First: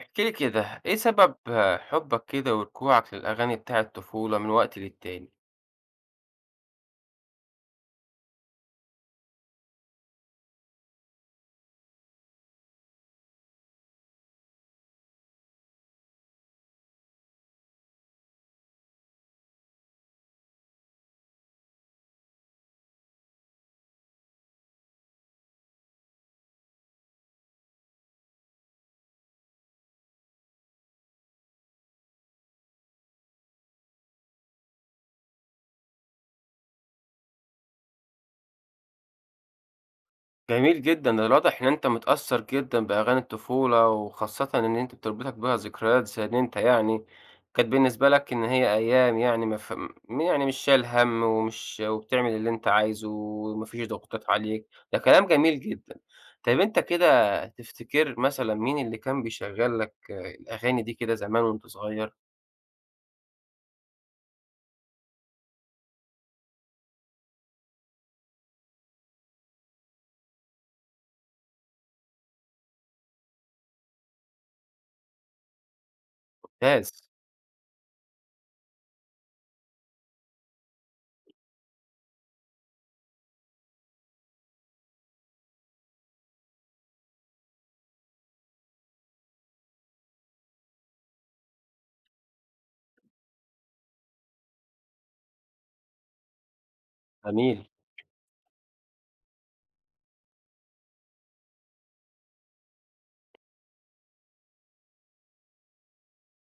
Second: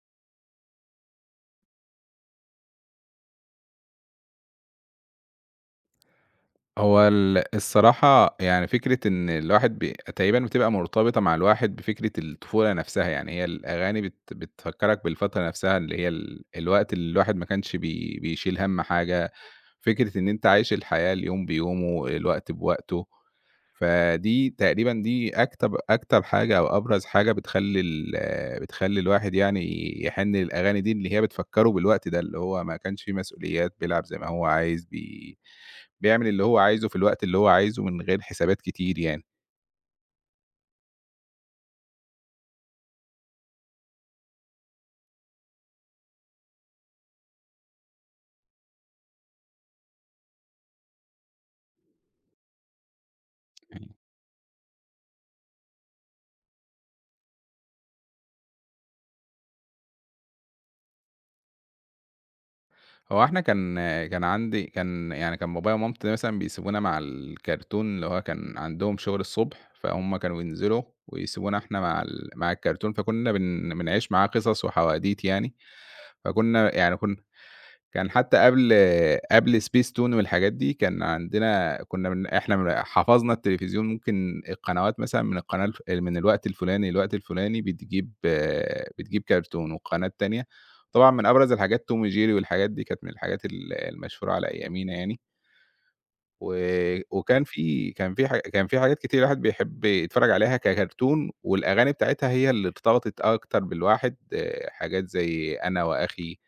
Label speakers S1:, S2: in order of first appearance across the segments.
S1: احكِ لي كده، إيه سبب حُبّك كده وركوعك للأغاني بتاع الطفولة من وقت للتاني؟
S2: هو ال الصراحة يعني فكرة إن الواحد تقريبًا بتبقى مرتبطة مع الواحد بفكرة الطفولة نفسها، يعني هي الأغاني بتفكّرك بالفترة نفسها اللي هي الوقت اللي الواحد ما كانش بيشيل هَم حاجة، فكرة إن أنت عايش الحياة اليوم بيومه، الوقت بوقته، فدي تقريبًا أكتب أكتر حاجة أو أبرز حاجة بتخلّي الواحد يعني يحِن للأغاني دي، اللي هي بتفكّره بالوقت ده، اللي هو ما كانش في مسؤوليات، بيلعب زي ما هو عايز، بيعمل اللي هو عايزه في الوقت اللي هو عايزه من غير حسابات كتير يعني.
S1: جميل جدًا، ده الواضح إن أنت متأثّر جدًا بأغاني الطفولة، وخاصةً إن أنت بتربطك بيها ذكريات زي إن أنت كانت بالنسبة لك إن هي أيام يعني ما ف م يعني مش شايل هَم ومش وبتعمل اللي أنت عايزه وما فيش
S2: أيوه.
S1: ضغوطات عليك، ده كلام جميل جدًا. طيب أنت كده تفتكر مثلًا مين اللي كان بيشغّل لك الأغاني دي كده زمان وأنت صغير؟
S2: هو إحنا كان كان عندي كان يعني كان بابايا ومامتي مثلًا بيسيبونا مع الكرتون اللي هو كان عندهم شغل الصبح، فهُم كانوا ينزلوا ويسيبونا إحنا مع الكرتون، فكنا بنعيش معاه قصص وحواديت يعني. فكنا
S1: ممتاز،
S2: يعني كن كان حتى قبل سبيس تون والحاجات دي، كان عندنا كُنّا إحنا من حفظنا التلفزيون ممكن القنوات مثلًا من القناة الف من الوقت الفلاني للوقت الفلاني بتجيب بتجيب كرتون والقناة التانية طبعًا من أبرز الحاجات توم وجيري والحاجات دي كانت من الحاجات المشهورة على أيامينا يعني. و وكان
S1: جميل.
S2: في كان في ح كان في حاجات كتير الواحد بيحب يتفرّج عليها ككرتون، والأغاني بتاعتها هي اللي ارتبطت أكتر بالواحد، حاجات زي أنا وأخي،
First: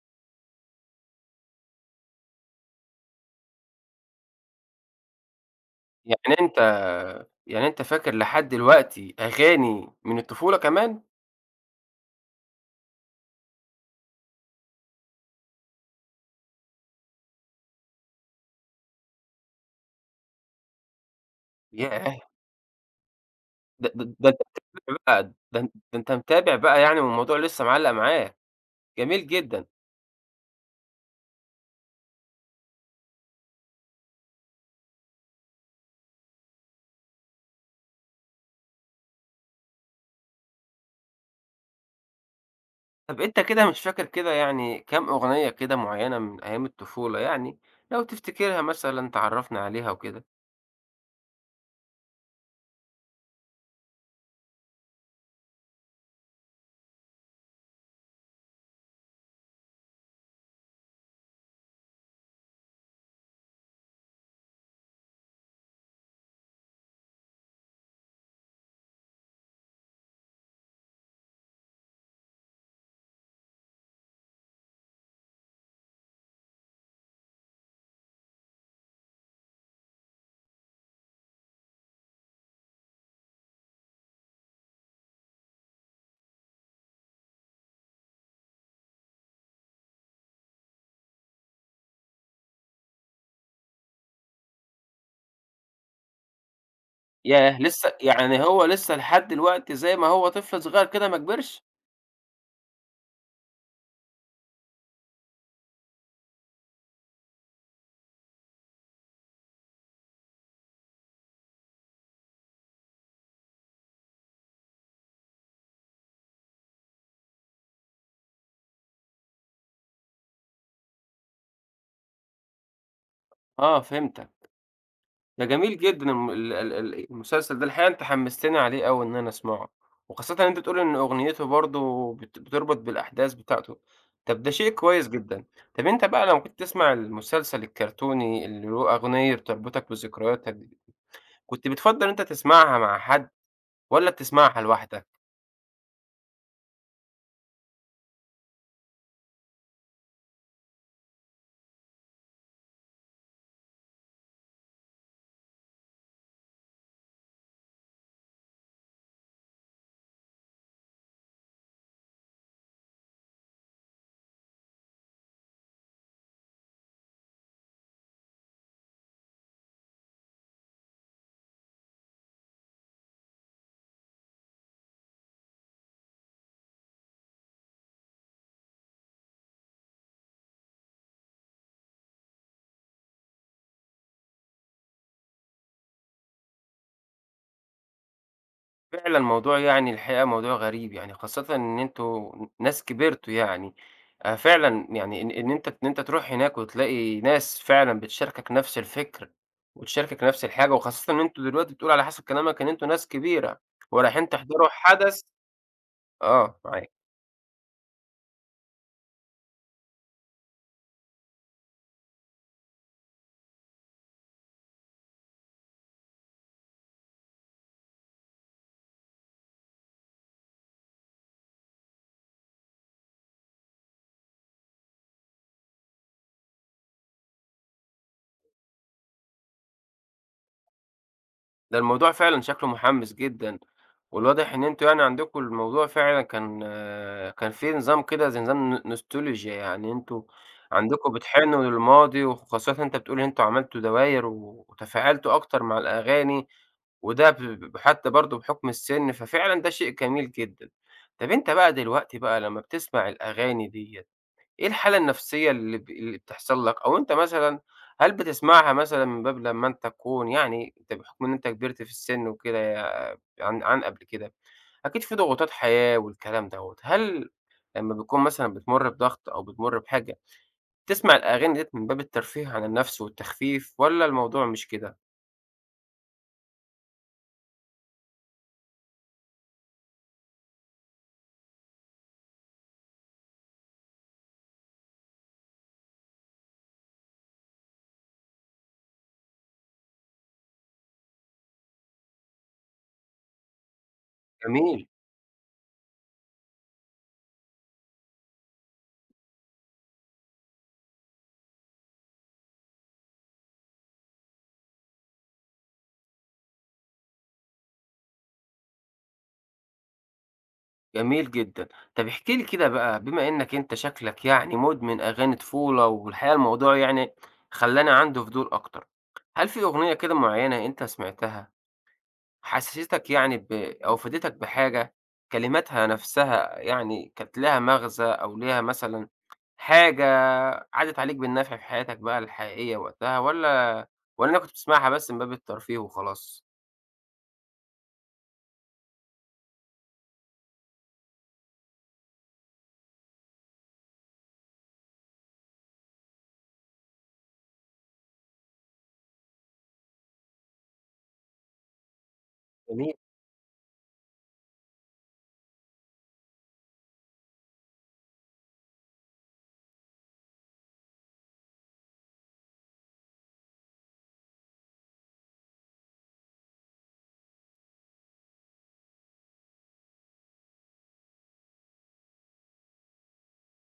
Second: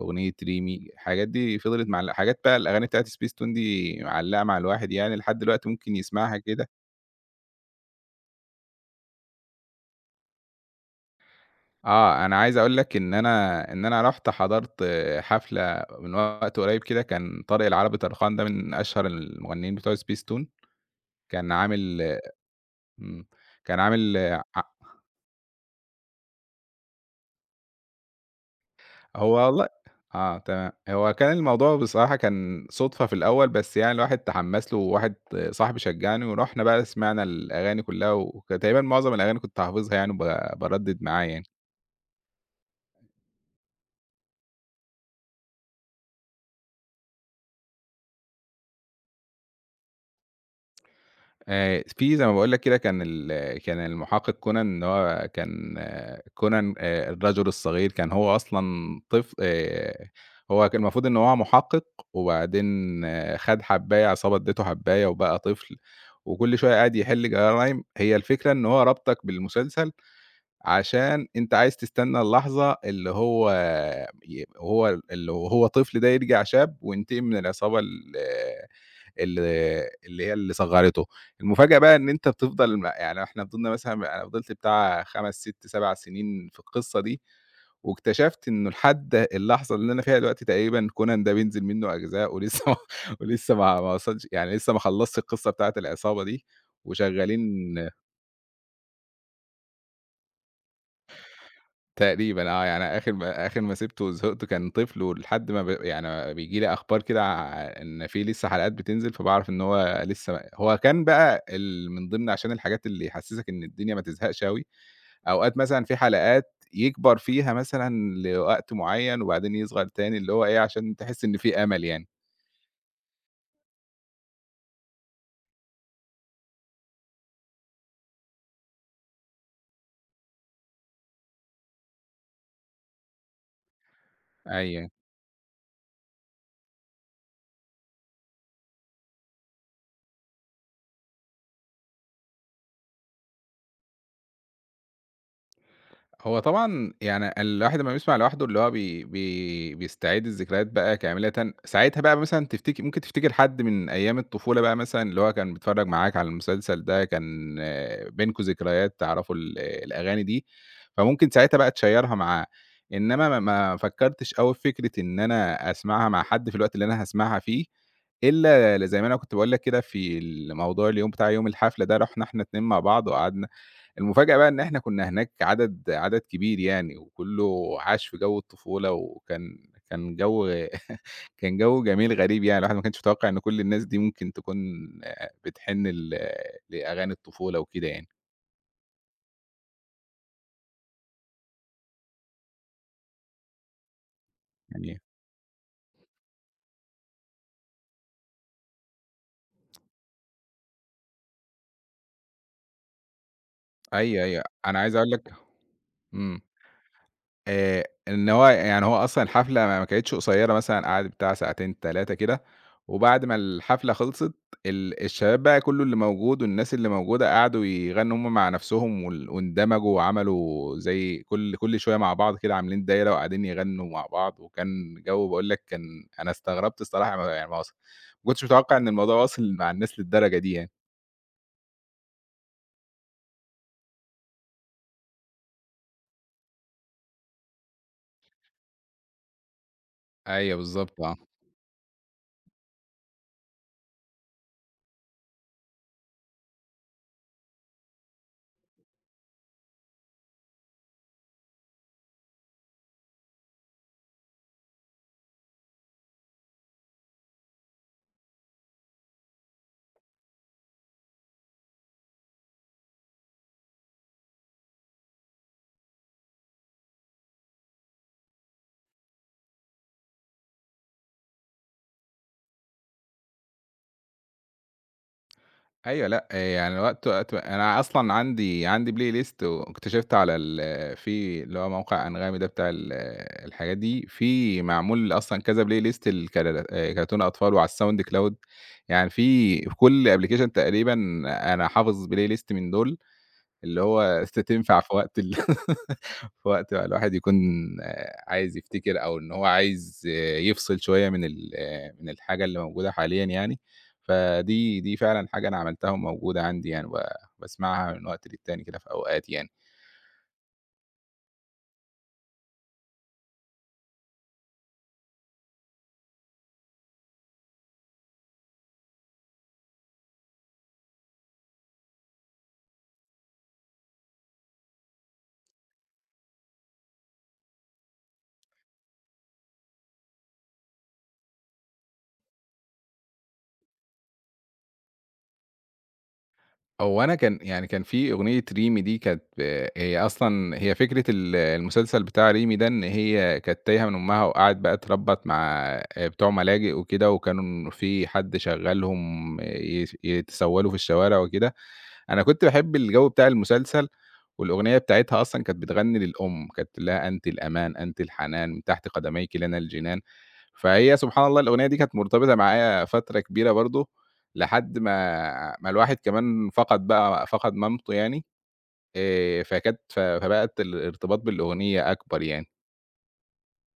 S2: أغنية ريمي، الحاجات دي فضلت معل حاجات بقى الأغاني بتاعة سبيستون دي معلّقة مع الواحد يعني لحد دلوقتي ممكن يسمعها
S1: يعني أنت
S2: كده.
S1: يعني أنت فاكر لحد دلوقتي أغاني من الطفولة كمان؟
S2: أنا عايز أقول لك إن أنا رُحت حضرت حفلة من وقت قريب كده، كان طارق العربي طرخان ده من أشهر المغنيين بتوع سبيستون، كان عامل
S1: ياه!
S2: إمم، كان
S1: ده ده
S2: عامل
S1: ده أنت
S2: ع
S1: متابع بقى ده أنت متابع بقى يعني والموضوع لسه معلّق معاك، جميل
S2: هو
S1: جدًا.
S2: والله آه تمام. هو كان الموضوع بصراحة كان صُدفة في الأول، بس يعني الواحد تحمّس له وواحد صاحبي شجّعني ورُحنا بقى سمعنا الأغاني كُلّها تقريبًا معظم الأغاني كنت حافظها يعني وب باردِّد معاه يعني.
S1: طب أنت كده مش فاكر كده يعني كام أغنية كده معيّنة من أيام الطفولة يعني، لو تفتكرها مثلًا تعرّفنا عليها وكده؟
S2: في زي ما باقول لك كده كان المحقق كونان إن هو كان، كونان الرجل الصغير، كان هو أصلًا طفل، هو كان المفروض إن هو محقق وبعدين خَد حبّاية عصابة ادّيته حبّاية وبقى طفل، وكل شوية قاعد يحل جرايم. هي الفكرة إن هو رابطك بالمسلسل عشان أنت عايز تستنى اللحظة اللي هو ي وهو اللي وهو طفل ده يرجع شاب وينتقم من العصابة ال ال اللي اللي صغّرته. المفاجأة بقى إن أنت بتفضل يعني إحنا فضلنا مثلًا أنا فضلت بتاع 5، 6، 7 سنين في القصة دي، واكتشفت إنه لحد اللحظة اللي أنا فيها دلوقتي تقريبًا كونان ده بينزل منه أجزاء ولسه ما ولسه ما وصلش يعني لسه ما خلّصتش القصة بتاعة العصابة دي،
S1: ياه!
S2: وشغّالين.
S1: لسه يعني هو لسه لحد دلوقتي زي ما هو طفل صغير كده ما كبرش؟
S2: تقريبًا يعني آخر ما سِبته وزهقت كان طفل ولحد ما يعني بييجي لي أخبار كده إن في لسه حلقات بتنزل، فباعرف إن هو لسه هو كان بقى ال من ضمن عشان الحاجات اللي يحسّسك إن الدنيا ما تزهقش أوي، أوقات مثلًا في حلقات يكبر فيها مثلًا لوقت معيّن وبعدين يصغر تاني، اللي هو إيه، عشان تحس إن في أمل يعني.
S1: آه فهمتك. ده جميل جدًا الم ال ال ال المسلسل ده الحقيقة أنت حمستني عليه أوي إن أنا أسمعه، وخاصةً إن أنت بتقول إن أغنيته برضه بتربط بالأحداث بتاعته، طب ده شيء
S2: أيوه.
S1: كويس جدًا، طب أنت بقى لما كنت تسمع المسلسل الكرتوني اللي له أغنية بتربطك بذكرياتك دي، كنت بتفضّل إن أنت تسمعها مع حد والّا بتسمعها لوحدك؟
S2: هو طبعًا يعني الواحد لمّا بيسمع لوحده اللي هو بي بي بيستعيد الذكريات بقى كاملةً، ساعتها بقى مثلًا ممكن تفتكر حد من أيام الطفولة بقى مثلًا اللي هو كان بيتفرّج معاك على المسلسل ده، كان بينكم ذكريات تعرفوا ال آه، الأغاني دي، فممكن ساعتها بقى تشيّرها معاه، إنما ما فكّرتش أوي في فكرة إن أنا أسمعها مع حد في الوقت اللي أنا هاسمعها فيه، إلا زي ما أنا كنت باقول لك كده في الموضوع اليوم بتاع يوم الحفلة ده، رُحنا إحنا 2 مع بعض وقعدنا. المفاجأة بقى إن إحنا كنا هناك عدد كبير يعني، وكلّه عاش في جو الطفولة، وكان كان جو كان جو جميل غريب يعني، الواحد ما كانش متوقع إن كل الناس دي ممكن تكون بتحن لأغاني الطفولة وكده يعني.
S1: فعلًا موضوع يعني الحقيقة موضوع غريب، يعني خاصةً إن أنتم ناس كبرتوا يعني، فعلًا
S2: يعني
S1: يعني إن أنت إن أنت تروح هناك وتلاقي ناس فعلًا بتشاركك نفس الفكر، وتشاركك نفس الحاجة، وخاصةً إن أنتم دلوقتي بتقول على حسب كلامك إن أنتم ناس كبيرة،
S2: أيوه،
S1: ورايحين
S2: أيوه،
S1: تحضروا
S2: أنا عايز أقول
S1: حدث
S2: لك. إمم.
S1: آه معاك.
S2: إن هو يعني هو أصلًا الحفلة ما كانتش قصيّرة مثلًا قعدت بتاع ساعتين 3 كده، وبعد ما الحفلة خلصت الشباب بقى كلّه اللي موجود والناس اللي موجودة قعدوا يغنّوا هُم مع نفسهم وال واندمجوا وعملوا زي كل شوية مع بعض كده عاملين دايرة وقاعدين يغنّوا مع بعض، وكان جو باقول لك كان أنا استغربت الصراحة ما يعني ما وص ما كنتش متوقع إن الموضوع واصل مع الناس للدرجة دي يعني.
S1: ده الموضوع فعلًا شكله محمِّس جدًا، والواضح إن أنتم يعني عندكم الموضوع فعلًا كان كان فيه نظام كده زي نظام nostalgia يعني أنتم
S2: أيوه بالضبط،
S1: عندكم
S2: آه.
S1: بتحنّوا للماضي، وخاصةً أنت بتقول إن أنتم عملتوا دواير و وتفاعلتوا أكتر مع الأغاني، وده ب ب حتى برضه بحُكم السِن، ففعلًا ده شيء جميل جدًا. طَب أنت بقى دلوقتي بقى لمّا بتسمع الأغاني ديّة، إيه الحالة النفسية اللي بتحصل لك، أو أنت مثلًا هل بتسمعها مثلًا من باب لمّا أنت تكون يعني أنت بحكم إن أنت كبرت في السن وكده يا- عن قبل كده، أكيد في ضغوطات حياة والكلام دوّة، هل لمّا بتكون مثلًا بتمُر بضغط أو بتمُر بحاجة، تسمع الأغاني ديّة من باب الترفيه عن النفس والتخفيف والّا الموضوع مش كده؟
S2: أيوه، لأ، يعني وقت وقت أنا أصلًا عندي playlist واكتشفت على ال في اللي هو موقع أنغامي ده بتاع الحاجات دي، في معمول أصلًا كذا playlist لكرر كرتون أطفال وعلى الSoundCloud يعني في في كل application تقريبًا أنا حافظ playlist من دول. اللي هو تنفع
S1: جميل.
S2: في وقت في وقت ما الواحد يكون عايز يفتكر أو إن هو عايز يفصل شوية من ال آه، من الحاجة اللي موجودة حاليًا يعني، فدي فعلًا حاجة أنا عملتها وموجودة عندي يعني باسمعها من وقت للتاني كده في أوقات يعني.
S1: جميل جدًا. طب احكِ لي كده بقى بما إنّك أنت شكلك يعني مدمن أغاني طفولة، والحقيقة الموضوع يعني خلّاني عندي فضول أكتر. هل في أغنية كده معيّنة أنت سمعتها حسستك يعني أو فادتك بحاجة، كلماتها نفسها يعني كانت ليها مغزى أو ليها مثلًا حاجة عدِّت عليك بالنفع في حياتك بقى الحقيقية وقتها والّا والّا أنا كنت بتسمعها بس من باب الترفيه وخلاص؟
S2: هو أنا كان يعني كان في أغنية ريمي دي كانت، هي أصلًا هي فكرة المسلسل بتاع ريمي ده إن هي كانت تايهة من أمها وقعدت بقى تربّط مع بتوع ملاجئ وكده، وكانوا في حد شغّلهم يتسولوا في الشوارع وكده، أنا كنت باحب الجو بتاع المسلسل والأغنية بتاعتها أصلًا كانت بتغني للأم، كانت بتقول لها: "أنتِ الأمان، أنتِ الحنان، من تحت قدميكِ لنا الجنان." فهي سبحان الله الأغنية دي كانت مرتبطة معايا فترة كبيرة برضه، لحد ما الواحد كمان فقد مامته يعني، فكانت ف فبقت الارتباط بالأغنية أكبر يعني.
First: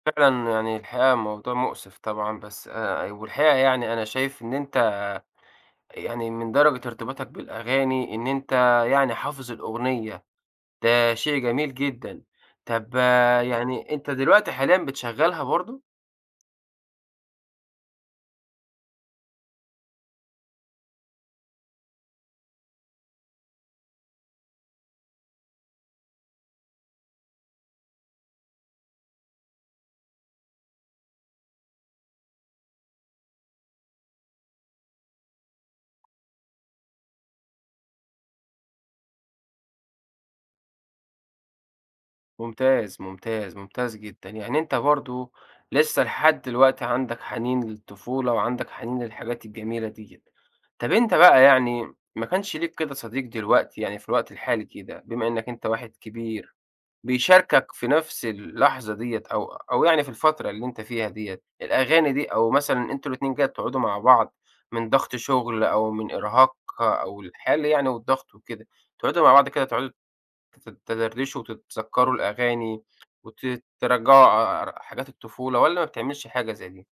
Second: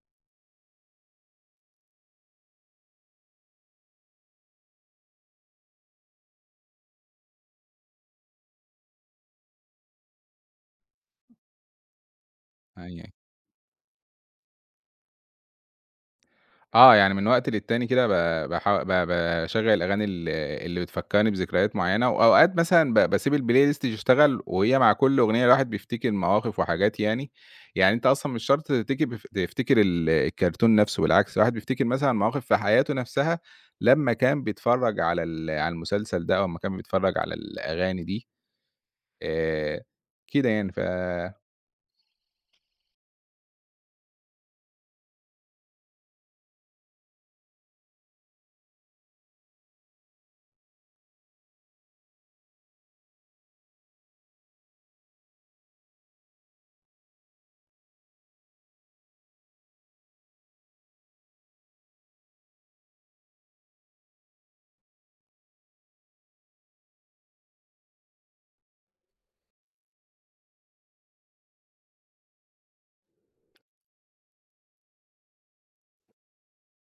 S1: فعلًا يعني الحقيقة موضوع مؤسف طبعًا، بس والحقيقة يعني أنا شايف إن أنت يعني من درجة ارتباطك بالأغاني إن أنت يعني حافظ الأغنية، ده شيء جميل جدًا. طب
S2: أيوه.
S1: آه، يعني أنت دلوقتي حاليًا بتشغّلها برضه؟
S2: يعني من وقت للتاني كده ب باحا ب باشغّل الأغاني اللي بتفكّرني بذكريات معيّنة، وأوقات مثلًا باسيب الplay list تشتغل وهي مع كل أغنية الواحد بيفتكر مواقف وحاجات يعني، يعني أنت أصلًا مش شرط تفتكر تفتكر الكرتون نَفْسه بالعكس، الواحد بيفتكر مثلًا مواقف في حياته نَفْسها لمّا كان بيتفرّج على المسلسل ده أو أمّا كان بيتفرّج على الأغاني دي، آآ، كده يعني ف
S1: ممتاز، ممتاز، ممتاز جدًا. يعني أنت برضه لسه لحد دلوقتي عندك حنين للطفولة وعندك حنين للحاجات الجميلة ديّة. طب أنت بقى يعني ما كانش ليك كده صديق دلوقتي يعني في الوقت الحالي كده، بما إنّك أنت واحد كبير بيشاركك في نفس اللحظة ديّة أو يعني في الفترة اللي أنت فيها ديّة، الأغاني دي أو مثلًا أنتم الاتنين كده بتقعدوا مع بعض من ضغط شغل أو من إرهاق أو الحال يعني والضغط وكده، تقعدوا مع بعض كده تقعدوا تدردشوا وتتذكروا الأغاني وت ترجّعوا حاجات الطفولة والّا ما بتعملش حاجة زي دي؟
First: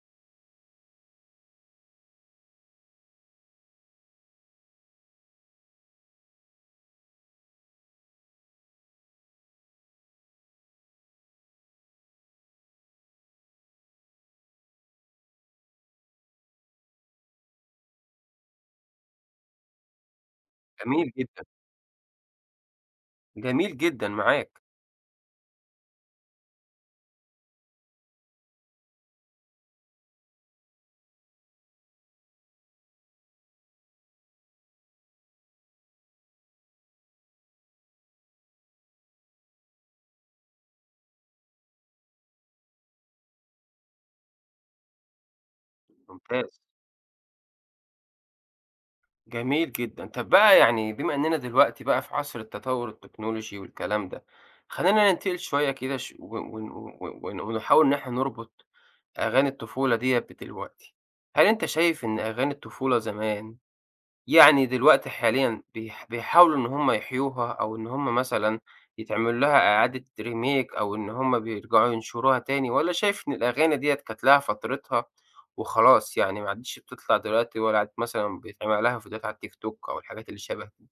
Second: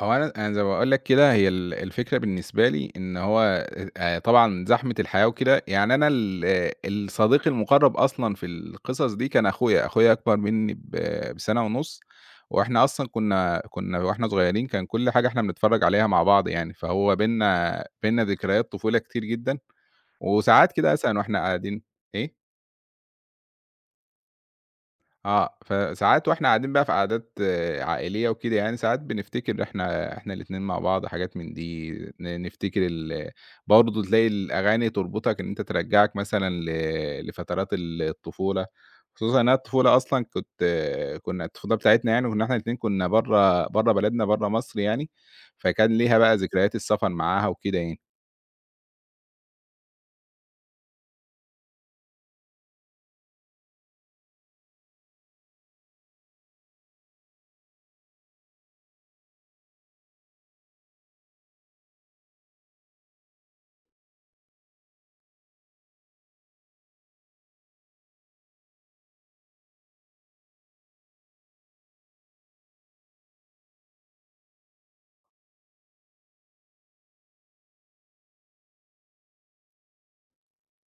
S2: هو أنا زي ما باقول لك كده هي الفكرة بالنسبة لي إن هو طبعًا زحمة الحياة وكده، يعني أنا ال آه، الصديق المقرّب أصلًا في القصص دي كان أخويا، أخويا أكبر منّي بسنة ونُص، وإحنا أصلًا كنا وإحنا صغيرين كان كل حاجة إحنا بنتفرّج عليها مع بعض يعني، فهو بيننا ذكريات طفولة كتير جدًا، وساعات كده
S1: جميل
S2: مثلًا وإحنا
S1: جدًا،
S2: قاعدين. إيه؟
S1: جميل جدًا معاك،
S2: فساعات وإحنا قاعدين بقى في قعدات عائلية وكده يعني، ساعات بنفتكر إحنا الاتنين مع بعض حاجات من دي، نفتكر برضه تلاقي الأغاني تربطك إن أنت ترجّعك مثلًا لفترات الطفولة، خصوصًا إن أنا الطفولة أصلًا كنت، كنا الطفولة بتاعتنا يعني كنا إحنا الاتنين كنا برّه بلدنا، برّه مصر يعني، فكان ليها بقى
S1: ممتاز.
S2: ذكريات السفر معاها وكده يعني.
S1: جميل جدًا. طب بقى يعني بما إننا دلوقتي بقى في عصر التطوّر التكنولوجي والكلام ده، خلّينا ننتقل شوية كده ش و ون ون ونحاول إن إحنا نربط أغاني الطفولة ديّة بدلوقتي. هل أنت شايف إن أغاني الطفولة زمان يعني دلوقتي حاليًا بيحاولوا إن هم يحيوها، أو إن هم مثلًا يتعمل لها إعادة remake أو إن هم بيرجعوا ينشروها تاني، والّا شايف إن الأغاني ديّة كانت لها فترتها وخلاص يعني ما عادتش بتطلع دلوقتي ولا عاد مثلًا بيتعمل لها فيديوهات على التيك توك أو الحاجات اللي شبه كده؟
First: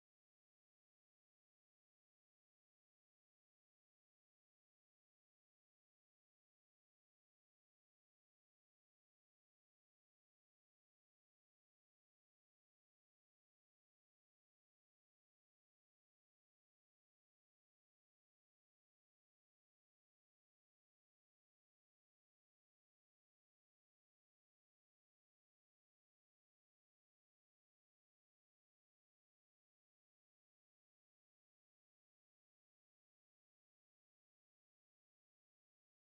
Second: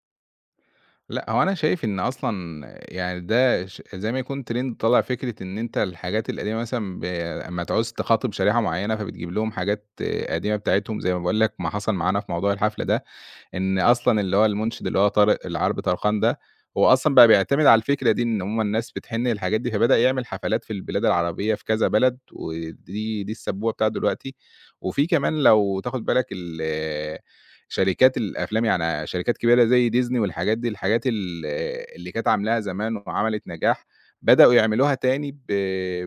S2: لأ، هو أنا شايف إن أصلًا يعني ده زي ما يكون trend طالع فكرة إن أنت الحاجات القديمة مثلًا أمّا تعوز تخاطب شريحة معيّنة، فبتجيب لهم حاجات، قديمة بتاعتهم زي ما باقول لك ما حصل معانا في موضوع الحفلة ده، إن أصلًا اللي هو المُنشد اللي هو طارق العربي طرخان ده، هو أصلًا بقى بيعتمد على الفكرة دي إن عمومًا الناس بتحِن للحاجات دي، فبدأ يعمل حفلات في البلاد العربية في كذا بلد، ودي السبّوبة بتاعته دلوقتي. وفي كمان لو تاخُد بالك شركات الأفلام يعني شركات كبيرة زي ديزني والحاجات دي، الحاجات اللي كانت عاملاها زمان وعملت نجاح، بدأوا يعملوها تاني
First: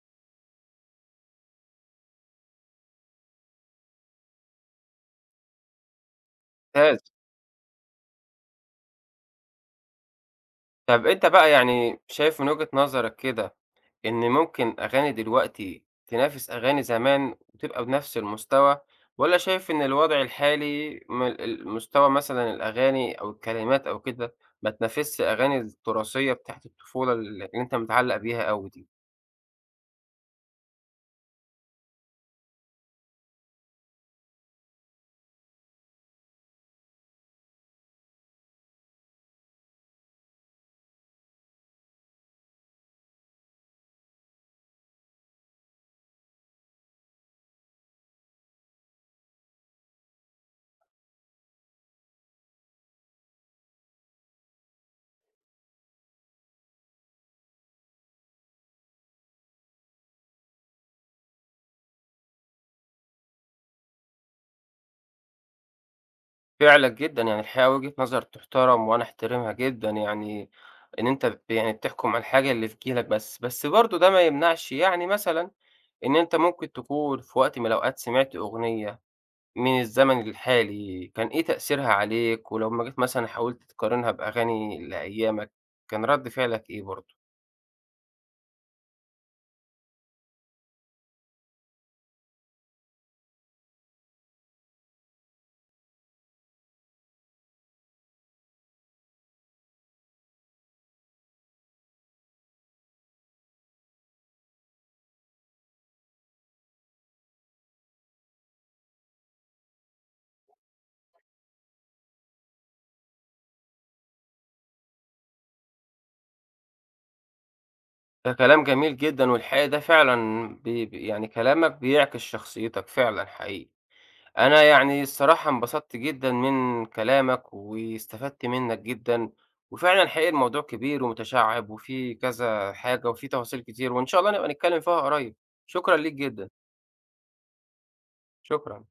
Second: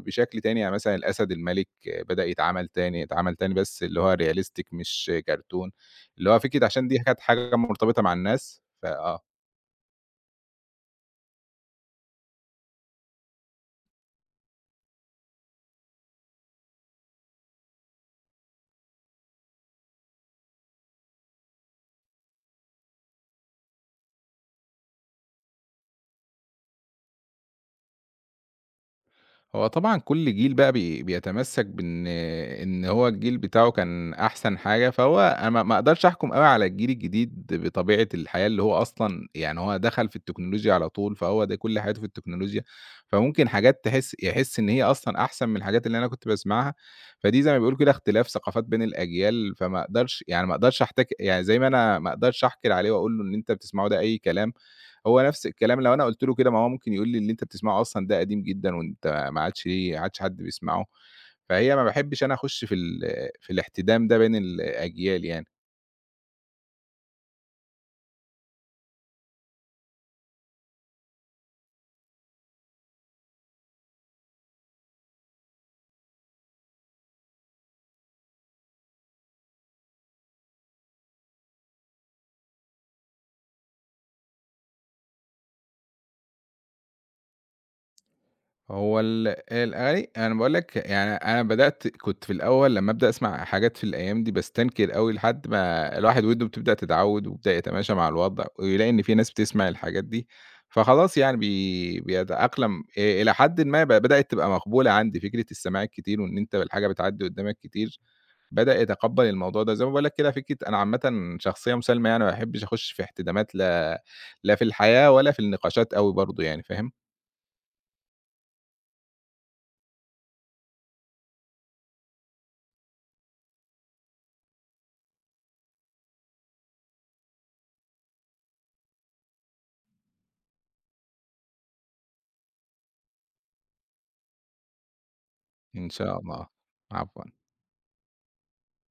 S2: بشكل تاني، يعني مثلًا الأسد المَلِك بدأ يتعمل تاني، اتعمل تاني بس اللي هو realistic مش cartoon. اللي هو فكرة عشان دي
S1: ممتاز.
S2: كانت حاجة مرتبطة مع الناس،
S1: طب أنت بقى يعني شايف من وجهة نظرك كده إن ممكن أغاني دلوقتي تنافس أغاني زمان وتبقى بنفس المستوى، والّا شايف إن الوضع الحالي المستوى مثلًا الأغاني أو الكلمات أو كده ما تنافسش الأغاني التراثية بتاعة الطفولة اللي أنت متعلق بيها أوي دي؟
S2: هو طبعًا كل جيل بقى بيتمسّك بإن هو الجيل بتاعه كان أحسن حاجة، فهو أنا ما أقدرش أحكُم أوي على الجيل الجديد بطبيعة الحياة اللي هو أصلًا يعني هو دخل في التكنولوجيا على طول، فهو ده كل حياته في التكنولوجيا، فممكن حاجات يحس إن هي أصلًا أحسن من الحاجات اللي أنا كنت باسمعها، فدي زي ما بيقولوا كده اختلاف ثقافات بين الأجيال، فما أقدرش يعني ما أقدرش أحتك يعني زي ما أنا ما أقدرش أحكر عليه وأقول له إن أنت بتسمعه ده أي كلام. هو نفس الكلام لو أنا قُلت له كده ما هو ممكن يقول لي: "اللي أنت بتسمعه أصلًا ده قديم جدًا وأنت ما عادش حد بيسمعه." فهي ما باحبش أنا أخُش في في الاحتدام ده بين الأجيال يعني.
S1: فعلًا جدًا، يعني الحقيقة وجهة نظر تُحترم وأنا أحترمها جدًا، يعني إن أنت يعني بتحكم على الحاجة اللي في جيلك بس، بس برضه ده ما يمنعش يعني مثلًا إن أنت ممكن تكون في وقت من الأوقات سمعت أغنية من الزمن الحالي، كان إيه تأثيرها عليك؟ ولمّا جيت مثلًا حاولت تقارنها بأغاني لأيامك، كان رد فعلك إيه برضه؟
S2: هو ال الأغاني أنا باقول لك يعني أنا بدأت كنت في الأول لمّا أبدأ أسمع حاجات في الأيام دي باستنكر أوي لحد ما الواحد وِدّه بتبدأ تتعوِّد ويبدأ يتماشى مع الوضع ويلاقي إن في ناس بتسمع الحاجات دي، فخلاص يعني بيتأقلم إلى حدٍ ما بدأت تبقى مقبولة عندي فكرة السماع الكتير وإن أنت الحاجة بتعدّي قُدّامك كتير. بدأ يتقبّل الموضوع ده، زي ما باقول لك كده فكرة أنا عامةً شخصية مسالمة يعني ما باحبش أخُش في احتدامات لا في الحياة ولا في النقاشات أوي برضه يعني فاهم؟
S1: ده كلام جميل جدًا، والحقيقة ده فعلًا بي بي يعني كلامك بيعكس شخصيتك فعلًا حقيقي. أنا يعني الصراحة انبسطت جدًا من كلامك، واستفدت منك جدًا، وفعلًا حقيقي الموضوع كبير ومتشعب، وفيه كذا حاجة، وفيه تفاصيل كتير، وإن شاء الله نبقى نتكلم فيها قريب.
S2: إن
S1: شكرًا ليك
S2: شاء الله،
S1: جدًا،
S2: عفوًا.
S1: شكرًا.